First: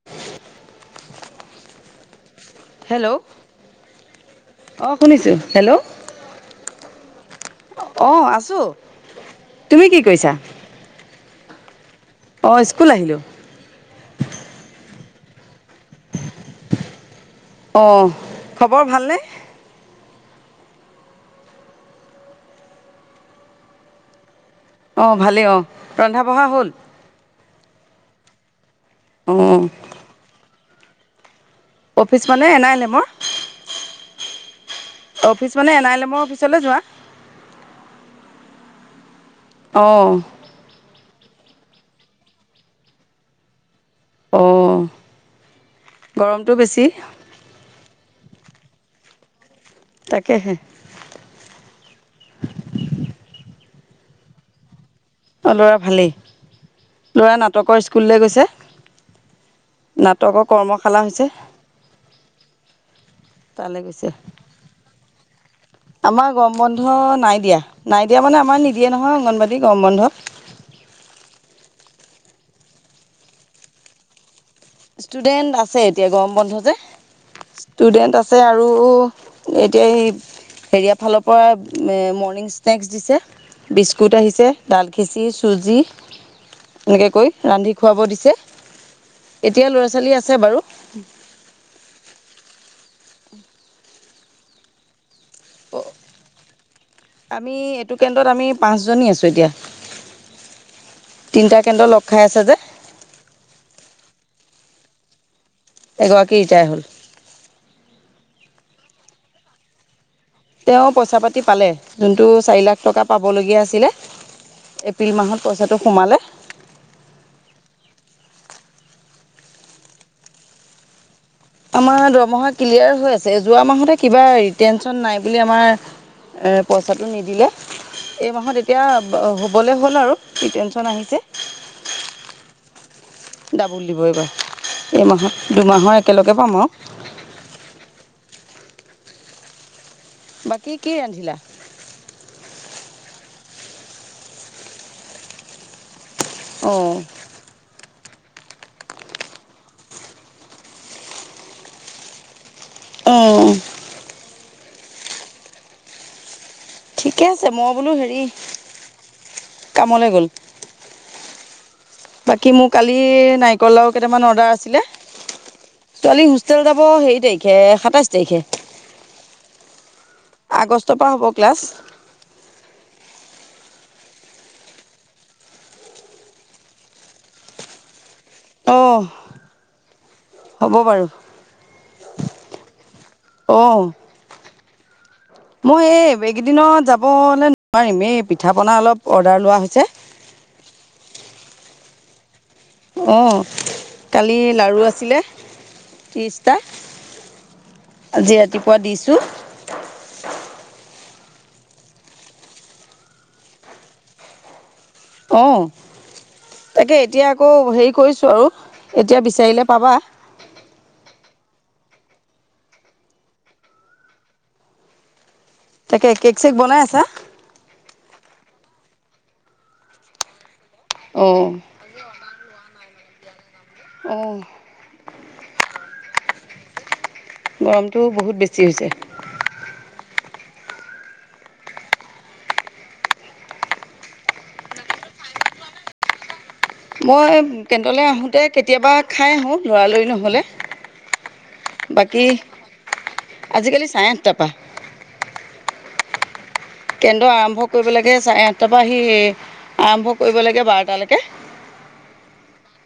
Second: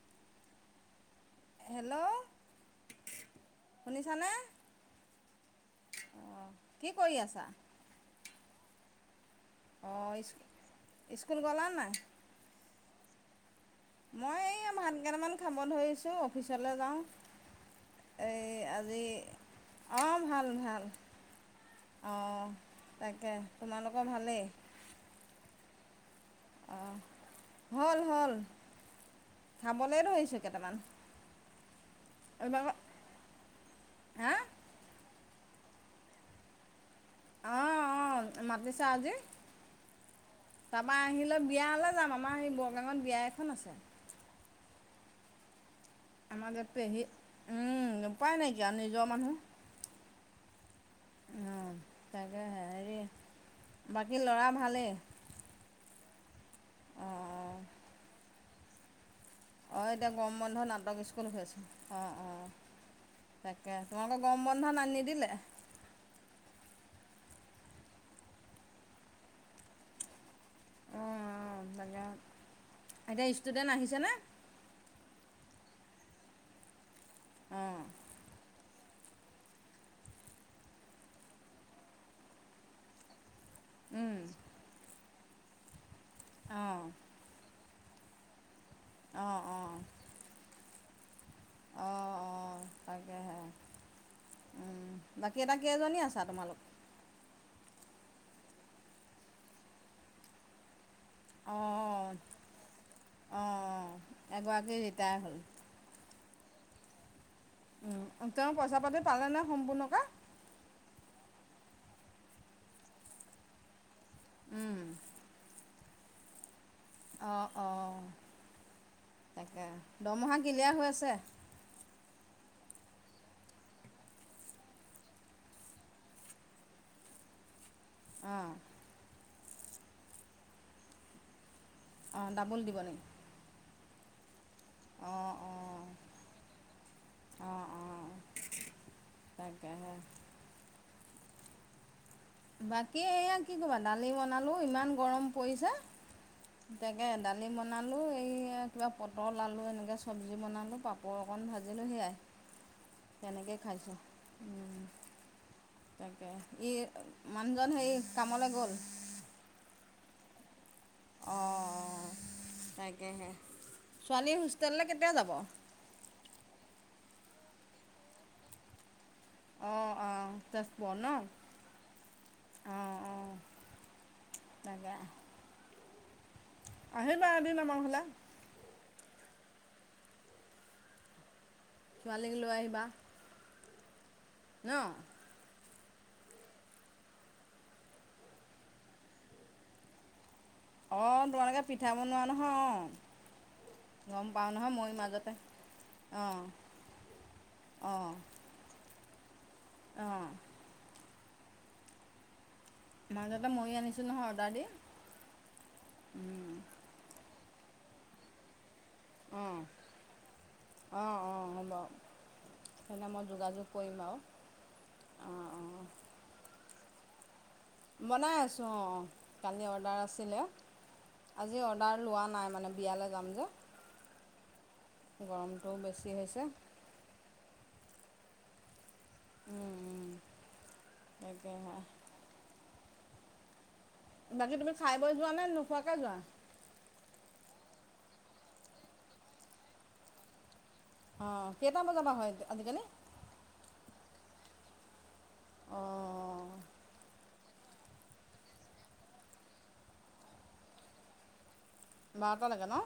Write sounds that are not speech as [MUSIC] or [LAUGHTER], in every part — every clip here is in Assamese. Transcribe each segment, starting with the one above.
[INAUDIBLE] হেল্ল। হেল্ল' শুনিছানে? অ' শুনিছোঁ হেল্ল' অঁ কি কৰি আছা? অঁ, আছোঁ। তুমি কি অঁ, কৰিছা? স্কুল গলা নে নাই? অঁ, স্কুল আহিলোঁ। মই এইয়া ভাত কেইটামান খাব ধৰিছোঁ, অফিচলৈ যাওঁ। অ' এই খবৰ আজি ভালনে? অঁ ভাল ভাল, অঁ তাকে তোমালোকৰ ভালেই। অঁ ভালেই, অঁ ৰন্ধা বঢ়া হ'ল। অঁ হ'ল হ'ল, অ' খাবলৈ ধৰিছোঁ কেইটামান। অফিচ মানে এন এইবিলাকৰ আৰ এল এমৰ। হা অফিচ মানে, এন আৰ এল এমৰ অফিচলৈ যোৱা। অ', অ', মাতিছে আজি। অ'। তাৰপা আহিলৈ বিয়ালৈ যাম, আমাৰ সেই বৰগাৱত বিয়া এখন আছে। অ'। আমাৰ গৰমটো যে বেছি। পেহী উম, উপায় নাইকিয়া আৰু নিজৰ মানুহ। তাকেহে। অ', তাকেহে। হেৰি বাকী ল'ৰা ভালেই? অ', ল'ৰা ভালেই। অঁ ল'ৰা অঁ নাটকৰ স্কুললৈ গৈছে। অ', এতিয়া গৰম নাটকৰ বন্ধ কৰ্মশালা নাটক হৈছে। স্কুল হৈ আছে। অ', অ', তাকে। তালৈ গৈছে। তোমালোকৰ গৰম বন্ধ না নিদিলে? আমাৰ গৰম বন্ধ নাই দিয়া। নাই দিয়া মানে, আমাৰ নিদিয়ে নহয়, অংগনবাড়ী গৰম বন্ধ। অ', অ', তাকে। এতিয়া ষ্টুডেণ্ট আহিছেনে? ষ্টুডেন্ট আছে, এতিয়া গৰম বন্ধ যে। অঁ ষ্টুডেন্ট আছে আৰু আৰু এতিয়া এই হেৰিয়াৰ ফালৰ পৰা মৰ্ণিং স্নেক্স দিছে। বিস্কুট উম আহিছে, ডাল খিচি চুজি অঁ এনেকৈাকৈ ৰান্ধি খুৱাব দিছে। অঁ এতিয়া অঁ ল'ৰা ছোৱালী আছে বাৰু। অ', অ', তাকেহে উম। বাকী এ, টা কেইজনী আছা তোমালোক? আমি এইটো কেন্দ্ৰত আমি পাঁচজনী আছোঁ এতিয়া। তিনিটা কেন্দ্ৰ লগ খাই আছে যে। অ', অ', অ'। এগৰাকী ৰিটায়াৰ হ'ল। এগৰাকী ৰিতাই হ'ল। তেওঁ পইচা পাতি পালে নে সম্পূৰ্ণকে? তেওঁ পইচা পাতি পালে। যোনটো চাৰি লাখ টকা পাবলগীয়া আছিলে উম এপ্ৰিল মাহত পইচাটো সোমালে। অ', অ', তাকে। দৰমহা কিলিয়াৰ হৈ আছে? আমাৰ দৰমহা ক্লিয়াৰ হৈ আছে, যোৱা মাহতে কিবা ৰিপেনচন নাই বুলি আমাৰ এ, পইচাটো নিদিলে। এই অঁ মাহত এতিয়া হ'বলে হ'ল আৰু কি টেনচন আহিছে। অ', ডাবল দিব নেকি? ডাবোল দিব এইবাৰ। অঁ এইমাহত দুমাহৰ একেলগে পাম আৰু। অ', অ'। তাকে হে। বাকী কি ৰান্ধিলা? বাকী এয়া কি ক'বা দালি বনালো, ইমান গৰম পৰিছে। অঁ তাকে দা দালি বনালোঁ, এই কিবা পটল আলু এনেকৈ চবজি বনালোঁ, পাপৰ অকণ ভাজিলোঁ সেয়াই। অঁ তেনেকে খাইছোঁ উম, তাকে ই ঠিকে মানুহজন সেই কামলৈ গ'ল? কামলে গ'ল। অ'। বাকী মোৰ কালি নাৰিকল লাও কেইটামান ছোৱালী অৰ্ডাৰ আছিলে। হোষ্টেললৈ কেতিয়া যাব ছোৱালী হোষ্টেল যাব হেৰি তাৰিখে সাতাইশ তাৰিখে। অ', অ', তেজপুৰত আগষ্টৰ পৰা হ'ব নহ! ক্লাছ অ', অ', তাকে। আহিবা এদিন আমাৰ ঘৰলে। অ', হ'ব বাৰু! ছোৱালীক লৈ আহিবা। অ'। ন। মই এই এইকেইদিনত যাবলৈ নোৱাৰিম, এই পিঠা পনা অলপ অৰ্ডাৰ লোৱা হৈছে। অ', তোমালোকে পিঠা বনোৱা নহয় অ'। অ', কালি লাৰু আছিলে মাজতে অঁ ত্ৰিছটা। আজি ৰাতিপুৱা দিছোঁ। অ'। মাজতে ময়ো আনিছোঁ নহয়, অৰ্ডাৰ দি। অ', তাকে এতিয়া আকৌ হেৰি কৰিছোঁ আৰু এতিয়া বিচাৰিলে পাবা! অ', অ', হ'ব। সেইদিনা মই যোগাযোগ কৰিম বাৰু! অ', অ'। তাকেহে কেক চেক বনাই আছা। বনাই আছোঁ অ', কালি অৰ্ডাৰ আছিলে। অঁ আজি অ অৰ্ডাৰ লোৱা নাই মানে, বিয়ালৈ যাম যে। অ', গৰমটোও বেছি হৈছে। গৰমটো বহুত বেছি হৈছে। উম্ উম্, তাকেহে। বাকী তুমি খাই বৈ যোৱানে, নোখোৱাকে যোৱা! মই কেন্তেলৈ আহোতে কেতিয়াবা খাই আহোঁ, লৰালৰি নহ'লে। অ', কেইটা বজাৰ পৰা বাকী হয় আজিকালি। আজিকালি চাৰে আঠটা পৰা। অ'অ'। কেন্তে আৰম্ভ কৰিব লাগে, চাৰে আঠটাৰ পৰা আহি আৰম্ভ কৰিব লাগে বাৰটালৈকে। বাৰটালৈকে ন!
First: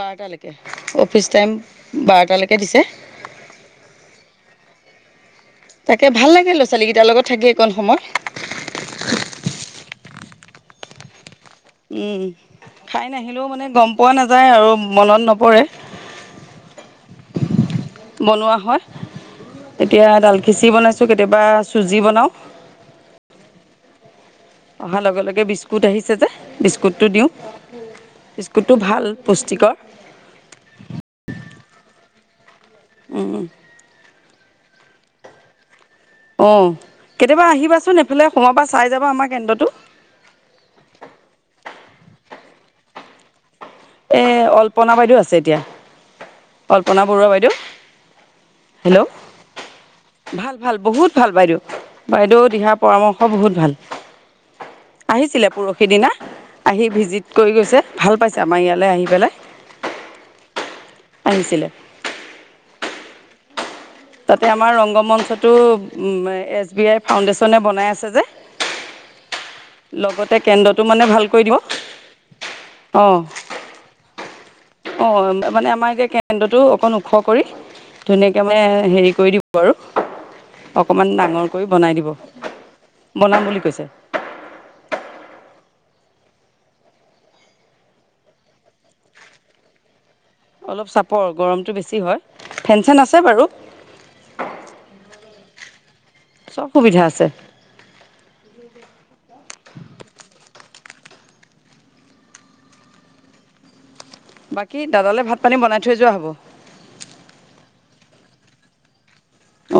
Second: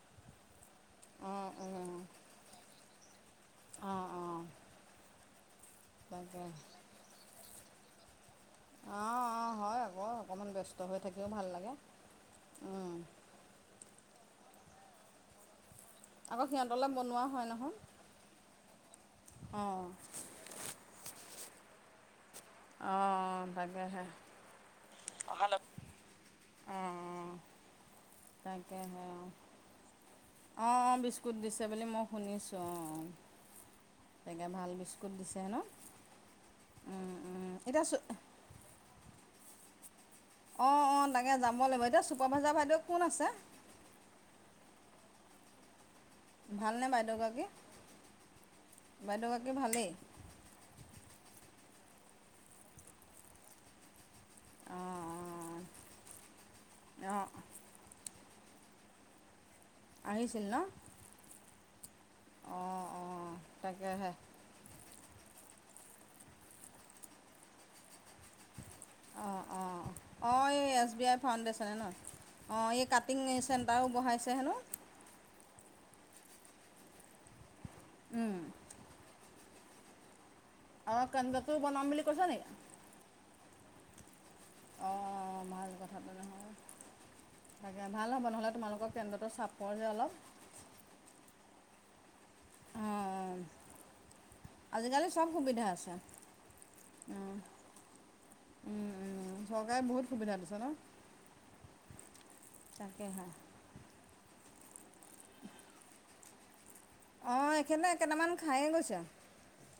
বাৰটালৈকে, অফিচ অঁ টাইম বাৰটালৈকে দিছে। অ', অ'। তাকে ভাল লাগিল, ল'ৰা-ছোৱালীকেইটাৰ লগত থাকি এইকণ সময়। অ', অ', হয় আকৌ, অকমান ব্যস্ত হৈ থাকিও ভাল লাগে। উম্, উম, খাই নাহিলেও মানে গম পোৱা নাযায় আৰু মনত নপৰে। আকৌ সিহঁতলৈ বনোৱা হয় নহয়। বনোৱা হয়। অঁ এতিয়া দাইলখিচিৰি বনাইছোঁ, কেতিয়াবা চুজি বনাওঁ। অ'অ', তাকেহে। অহাৰ লগে লগে হেল্ল' বিস্কুট আহিছে যে, বিস্কুটটো দিওঁ। অঁ বিস্কুটটো ভাল পুষ্টিকৰ। অ', বিস্কুট দিছে বুলি মই শুনিছোঁ। অ', তাকে ভাল বিস্কুট দিছেহেনো! অ', কেতিয়াবা আহিবাচোন। এইফালে সোমাবা, চাই যাব আমাৰ কেন্দ্ৰটো। অ', অ', তাকে যাব লাগিব, এতিয়া ছুপাৰভাইজাৰ বাইদেউ কোন আছে। এ অল্পনা বাইদেউ আছে এতিয়া। ভালনে কল্পনা বৰুৱা বাইদেউগৰাকী বাইদেউ। হেল্ল'। বাইদেউগৰাকী ভালেই ভাল ভাল বহুত ভাল বাইদেউ, বাইদেউ দিহা পৰামৰ্শ বহুত ভাল। অঁ আহিছিলে পৰহি দিনা আহি অঁ অঁ ভিজিট কৰি গৈছে ভাল পাইছে। আমাৰ ইয়ালৈ আহি পেলাই। আহিছিল ন! আহিছিলে। অ অ তাকেহে। তাতে আমাৰ ৰংগমঞ্চটো এছ বি আই ফাউণ্ডেশ্যনে বনাই আছে যে। অঁ অঁ লগতে অঁ এই কেন্দ্ৰটো এছ বি মানে আই ভাল কৰি দিব ফাউণ্ডেশ্যনে নহয় অঁ এই কাটিং নেচন। তাৰো বহাইছে হেনো। অ মানে আমাৰ যে কেন্দ্ৰতো অকন ওখ কৰি ধুনীয়াকে মানে। হেৰি কৰি দিব আৰু আৰু অকমান ডাঙৰ কেন্দ্ৰটো কৰি বনাম বনাই বুলি দিব। কৈছে নেকি বনাম বুলি কৈছে। অঁ ভাল কথা তেনেহলে। তাকে ভালহে তোমালোকৰ কেন্দ্ৰটো চাপৰ যে অলপ। অলপ চাপৰ গৰমটো বেছি হয় ফেন চেন আছে অঁ বাৰু। আজিকালি চব সুবিধা আছে চব সুবিধা আছে উম। উম উম চৰকাৰে বহুত সুবিধা দিছে ন! তাকে হয়। বাকী দাদালৈ ভাত পানী বনাই থৈ যোৱা হ'ব। অঁ এই এখেতে কেইটামান খায়েই গৈছে।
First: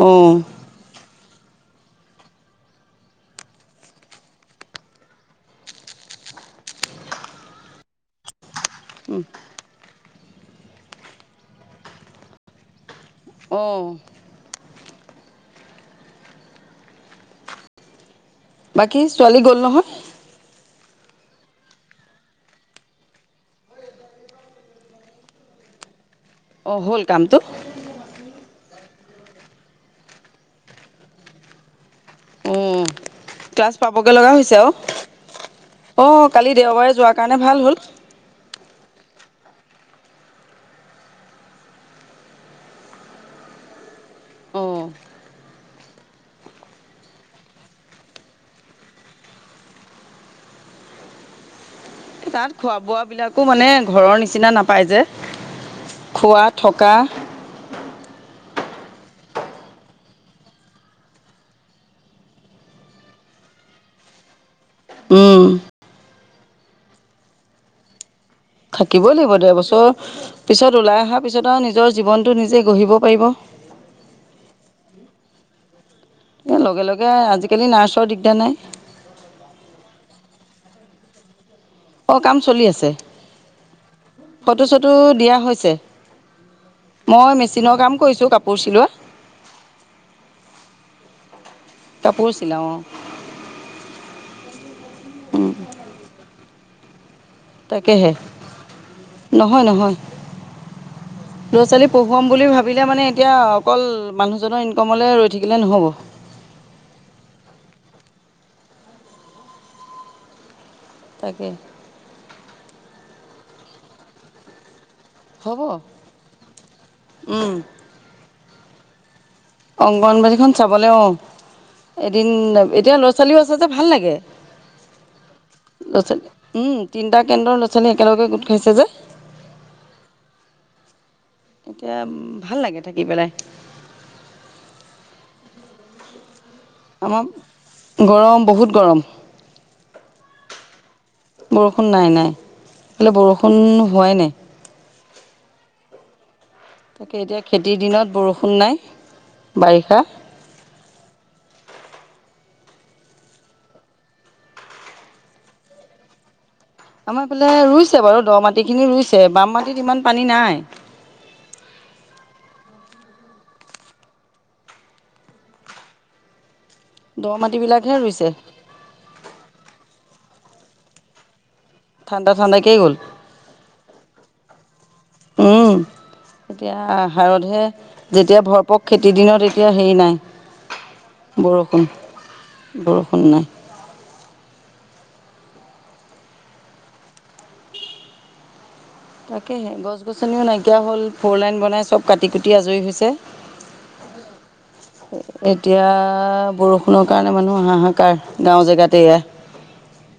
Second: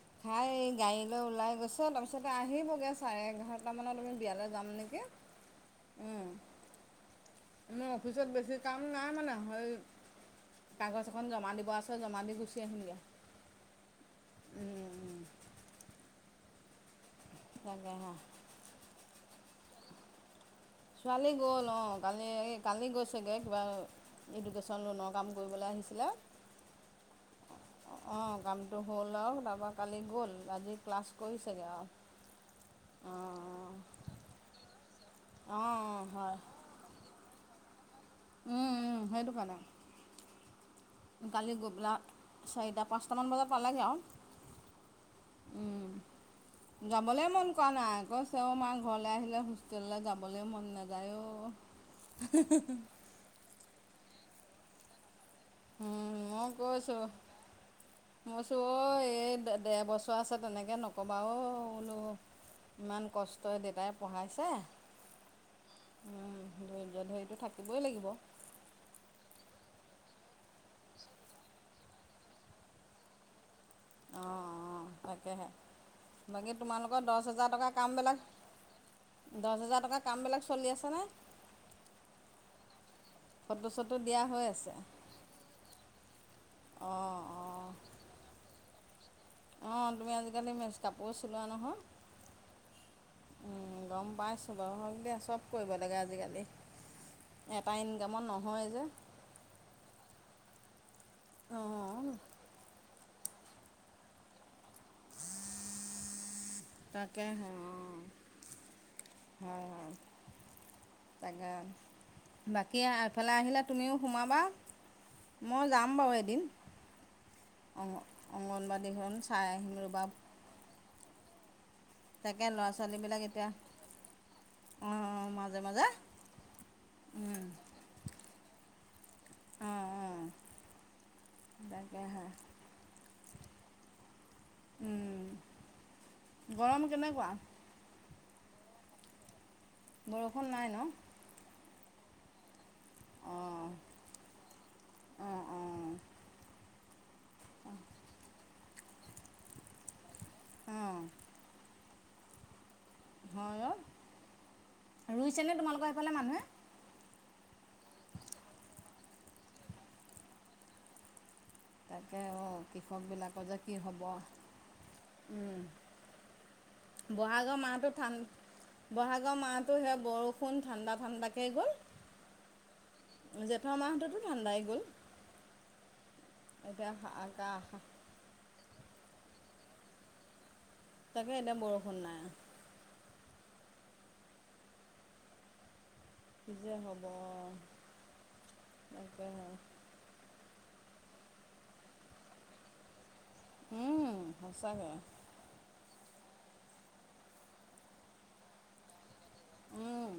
অঁ খাই এই গাড়ী লৈ ওলাই গৈছে তাৰপিছতে আহিবগৈ চাৰে এঘাৰটামানত আমি বিয়ালৈ যাম নেকি? উম, মোৰ অফিচত বেছি কাম নাই মানে হৈই। কাগজ এখন জমা দিব আছে জমা দি গুচি আহিমগে। অ' তাকে হে। বাকী ছোৱালী গ'ল নহয়? ছোৱালী গ'ল অ কালি এই কালি গৈছেগৈ কিবা। এডুকেশ্যন লোনৰ কাম কৰিবলৈ আহিছিলে। অ হ'ল কামটো। অঁ কামটো হ'ল আৰু তাৰপৰা কালি গ'ল আজি ক্লাছ কৰিছেগৈ আৰু। [INAUDIBLE] অঁ ক্লাছ পাবগৈ লগা হৈছে অঁ আৰু অ' হয় কালি দেওবাৰে যোৱাৰ কাৰণে ভাল হ'ল। উম উম সেইটো কাৰণে। কালি গৈ পেলা চাৰিটা পাঁচটামান বজাত পালেগৈ আৰু। অ' [UNINTELLIGIBLE] যাবলৈ মন কৰা নাই ঘৰ চেৱ মাৰ ঘৰলৈ আহিলে হোষ্টেললৈ যাবলৈ মন নাযায় অ'। তাত খোৱা বোৱা বিলাকো মানে ঘৰৰ নিচিনা নাপায় যে। উম খোৱা মই থকা গৈছো। মই কৈছোঁ ঐ এই ডেৰ বছৰ আছে তেনেকৈ নক'বা অ বোলো। ইমান কষ্টই দেউতাই পঢ়াইছে। উম। উম ধৈৰ্য্য ধৰিটো থাকিবই লাগিব। থাকিবই লাগিব। ডেৰবছৰ পিছত ওলাই অহাৰ পিছত আৰু নিজৰ জীৱনটো নিজে গঢ়িব পাৰিব। অ অ তাকেহে। বাকী লগে তোমালোকৰ লগে দহ হাজাৰ আজিকালি টকাৰ নাৰ্ছৰ কামবিলাক। দিগদাৰ নাই দহ হাজাৰ টকাৰ কামবিলাক চলি আছেনে? অ', কাম চলি আছে, ফটো চটো দিয়া হৈ ফটো আছে চটো দিয়া হৈছে। অঁ মই মেচিনৰ কাম কৰিছোঁ, কাপোৰ চিলোৱা। অ', তুমি আজিকালি কাপোৰো চিলোৱা নহয়, কাপোৰ চিলাওঁ গম পাইছ টো বাৰু হক দিয়া, চব অঁ কৰিব লাগে আজিকালি, এটা তাকেহে ইনকামত নহয় যে। নহয়, নহয়। ল'ৰা-ছোৱালী অঁ পঢ়ুৱাম বুলি ভাবিলে মানে এতিয়া অকল মানুহজনৰ ইন কমলে ৰৈ থাকিলে নহ'ব। তাকে হে অ', হয়, হয়। তাকে, বাকী এফালে আহিলে তুমিও সোমাবা। হ'ব মইও যাম বাৰু এদিন, উম অংগ অংগনবাদীখন চ অংগনবাদীখন চাবলে, অ', এদিন তাকে ল'ৰা এতিয়া ছোৱালীবিলাক ল'ৰা-ছোৱালীও এতিয়া আছে যে ভাল লাগে। অঁ মাজে মাজে ল'ৰা-ছোৱালী উম তিনটা কেন্দ্ৰৰ ল'ৰা-ছোৱালী একেলগে গোট খাইছে যে। অ', অ'। এতিয়া ভাল লাগে থাকি পেলাই। উম। গৰম কে আমাৰ গৰম বহুত গৰম। বৰষুণ নাই ন? বৰষুণ নাই নাই, ফালে বৰষুণ হোৱাই নাই। অ', অ'। তাকে এতিয়া খেতিৰ দিনত বৰষুণ নাই, বাৰিষা। অ' হয়, অ', ৰুইছেনে তোমালোকৰ সিফালে মানুহে? আমাৰফালে ৰুইছে বাৰু, দ মাটি খিনি ৰুইছে, বাম মাটিত ইমান পানী নাই। তাকে অ', কৃষকবিলাকৰ যে কি হ'ব, উম। দ বহাগৰ মাহটো মাটিবিলাকহে ঠান ৰুইছে ব'হাগৰ মাহটো সেয়া বৰষুণ, ঠাণ্ডা-ঠাণ্ডাকে ঠাণ্ডা ঠাণ্ডাকেই গ'ল। জেঠৰ মাহতোতো ঠাণ্ডাই গ'ল। উম, এতিয়া আহাৰতহে যেতিয়া ভৰপক, খেতিৰ দিনত এতিয়া হেৰি নাই, তাকে এতিয়া বৰষুণ। নাই বৰষুণ নাই। কি যে হ'ব। তাকেহে গছ গছনিও নাইকিয়া হ'ল, ফ'ৰ লাইন বনাই চব কাটি কুটি আজৰি হৈছে। উম, সঁচাকে। এতিয়া, বৰষুণৰ কাৰণে মানুহ হাহাকাৰ, গাঁও জেগাত এয়া উম।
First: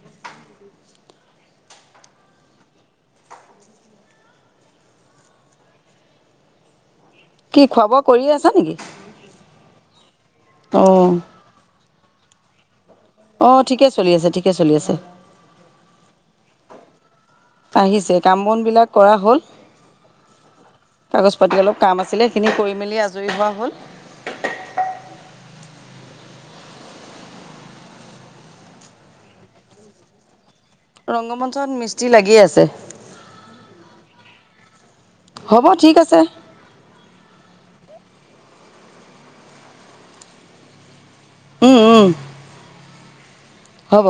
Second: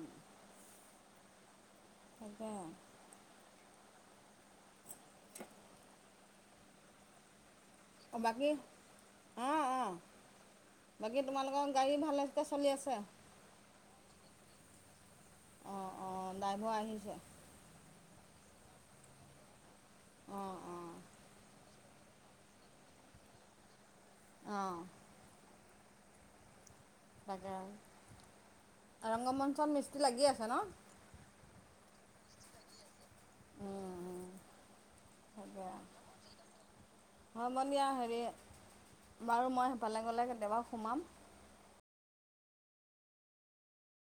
তাকে। কি খুৱাব অ', বাকী অ', অ', অঁ বাকী তোমালোকৰ গাড়ী ভালে [UNINTELLIGIBLE] চলি আছে। অ', ঠিকে চলি আছে, ঠিকে চলি আছে। অ', অ', ড্ৰাইভৰ আহিছে। আহিছে, কাম বন বিলাক কৰা হ'ল, অঁ অঁ কাগজ পাতি অলপ কাম আছিলে, সেইখিনি কৰি মেলি আজৰি হোৱা হ'ল। অ' তাকে ৰংগমঞ্চত মিস্ত্ৰী লাগি আছে ন? ৰংগমঞ্চত মিস্ত্ৰী লাগিয়ে আছে। উম উম হ'ব তাকে। ঠিক আছে হ'ব দিয়া। হেৰি বাৰু মই সেইফালে গ'লে কেতিয়াবা সোমাম। উম উম হ'ব।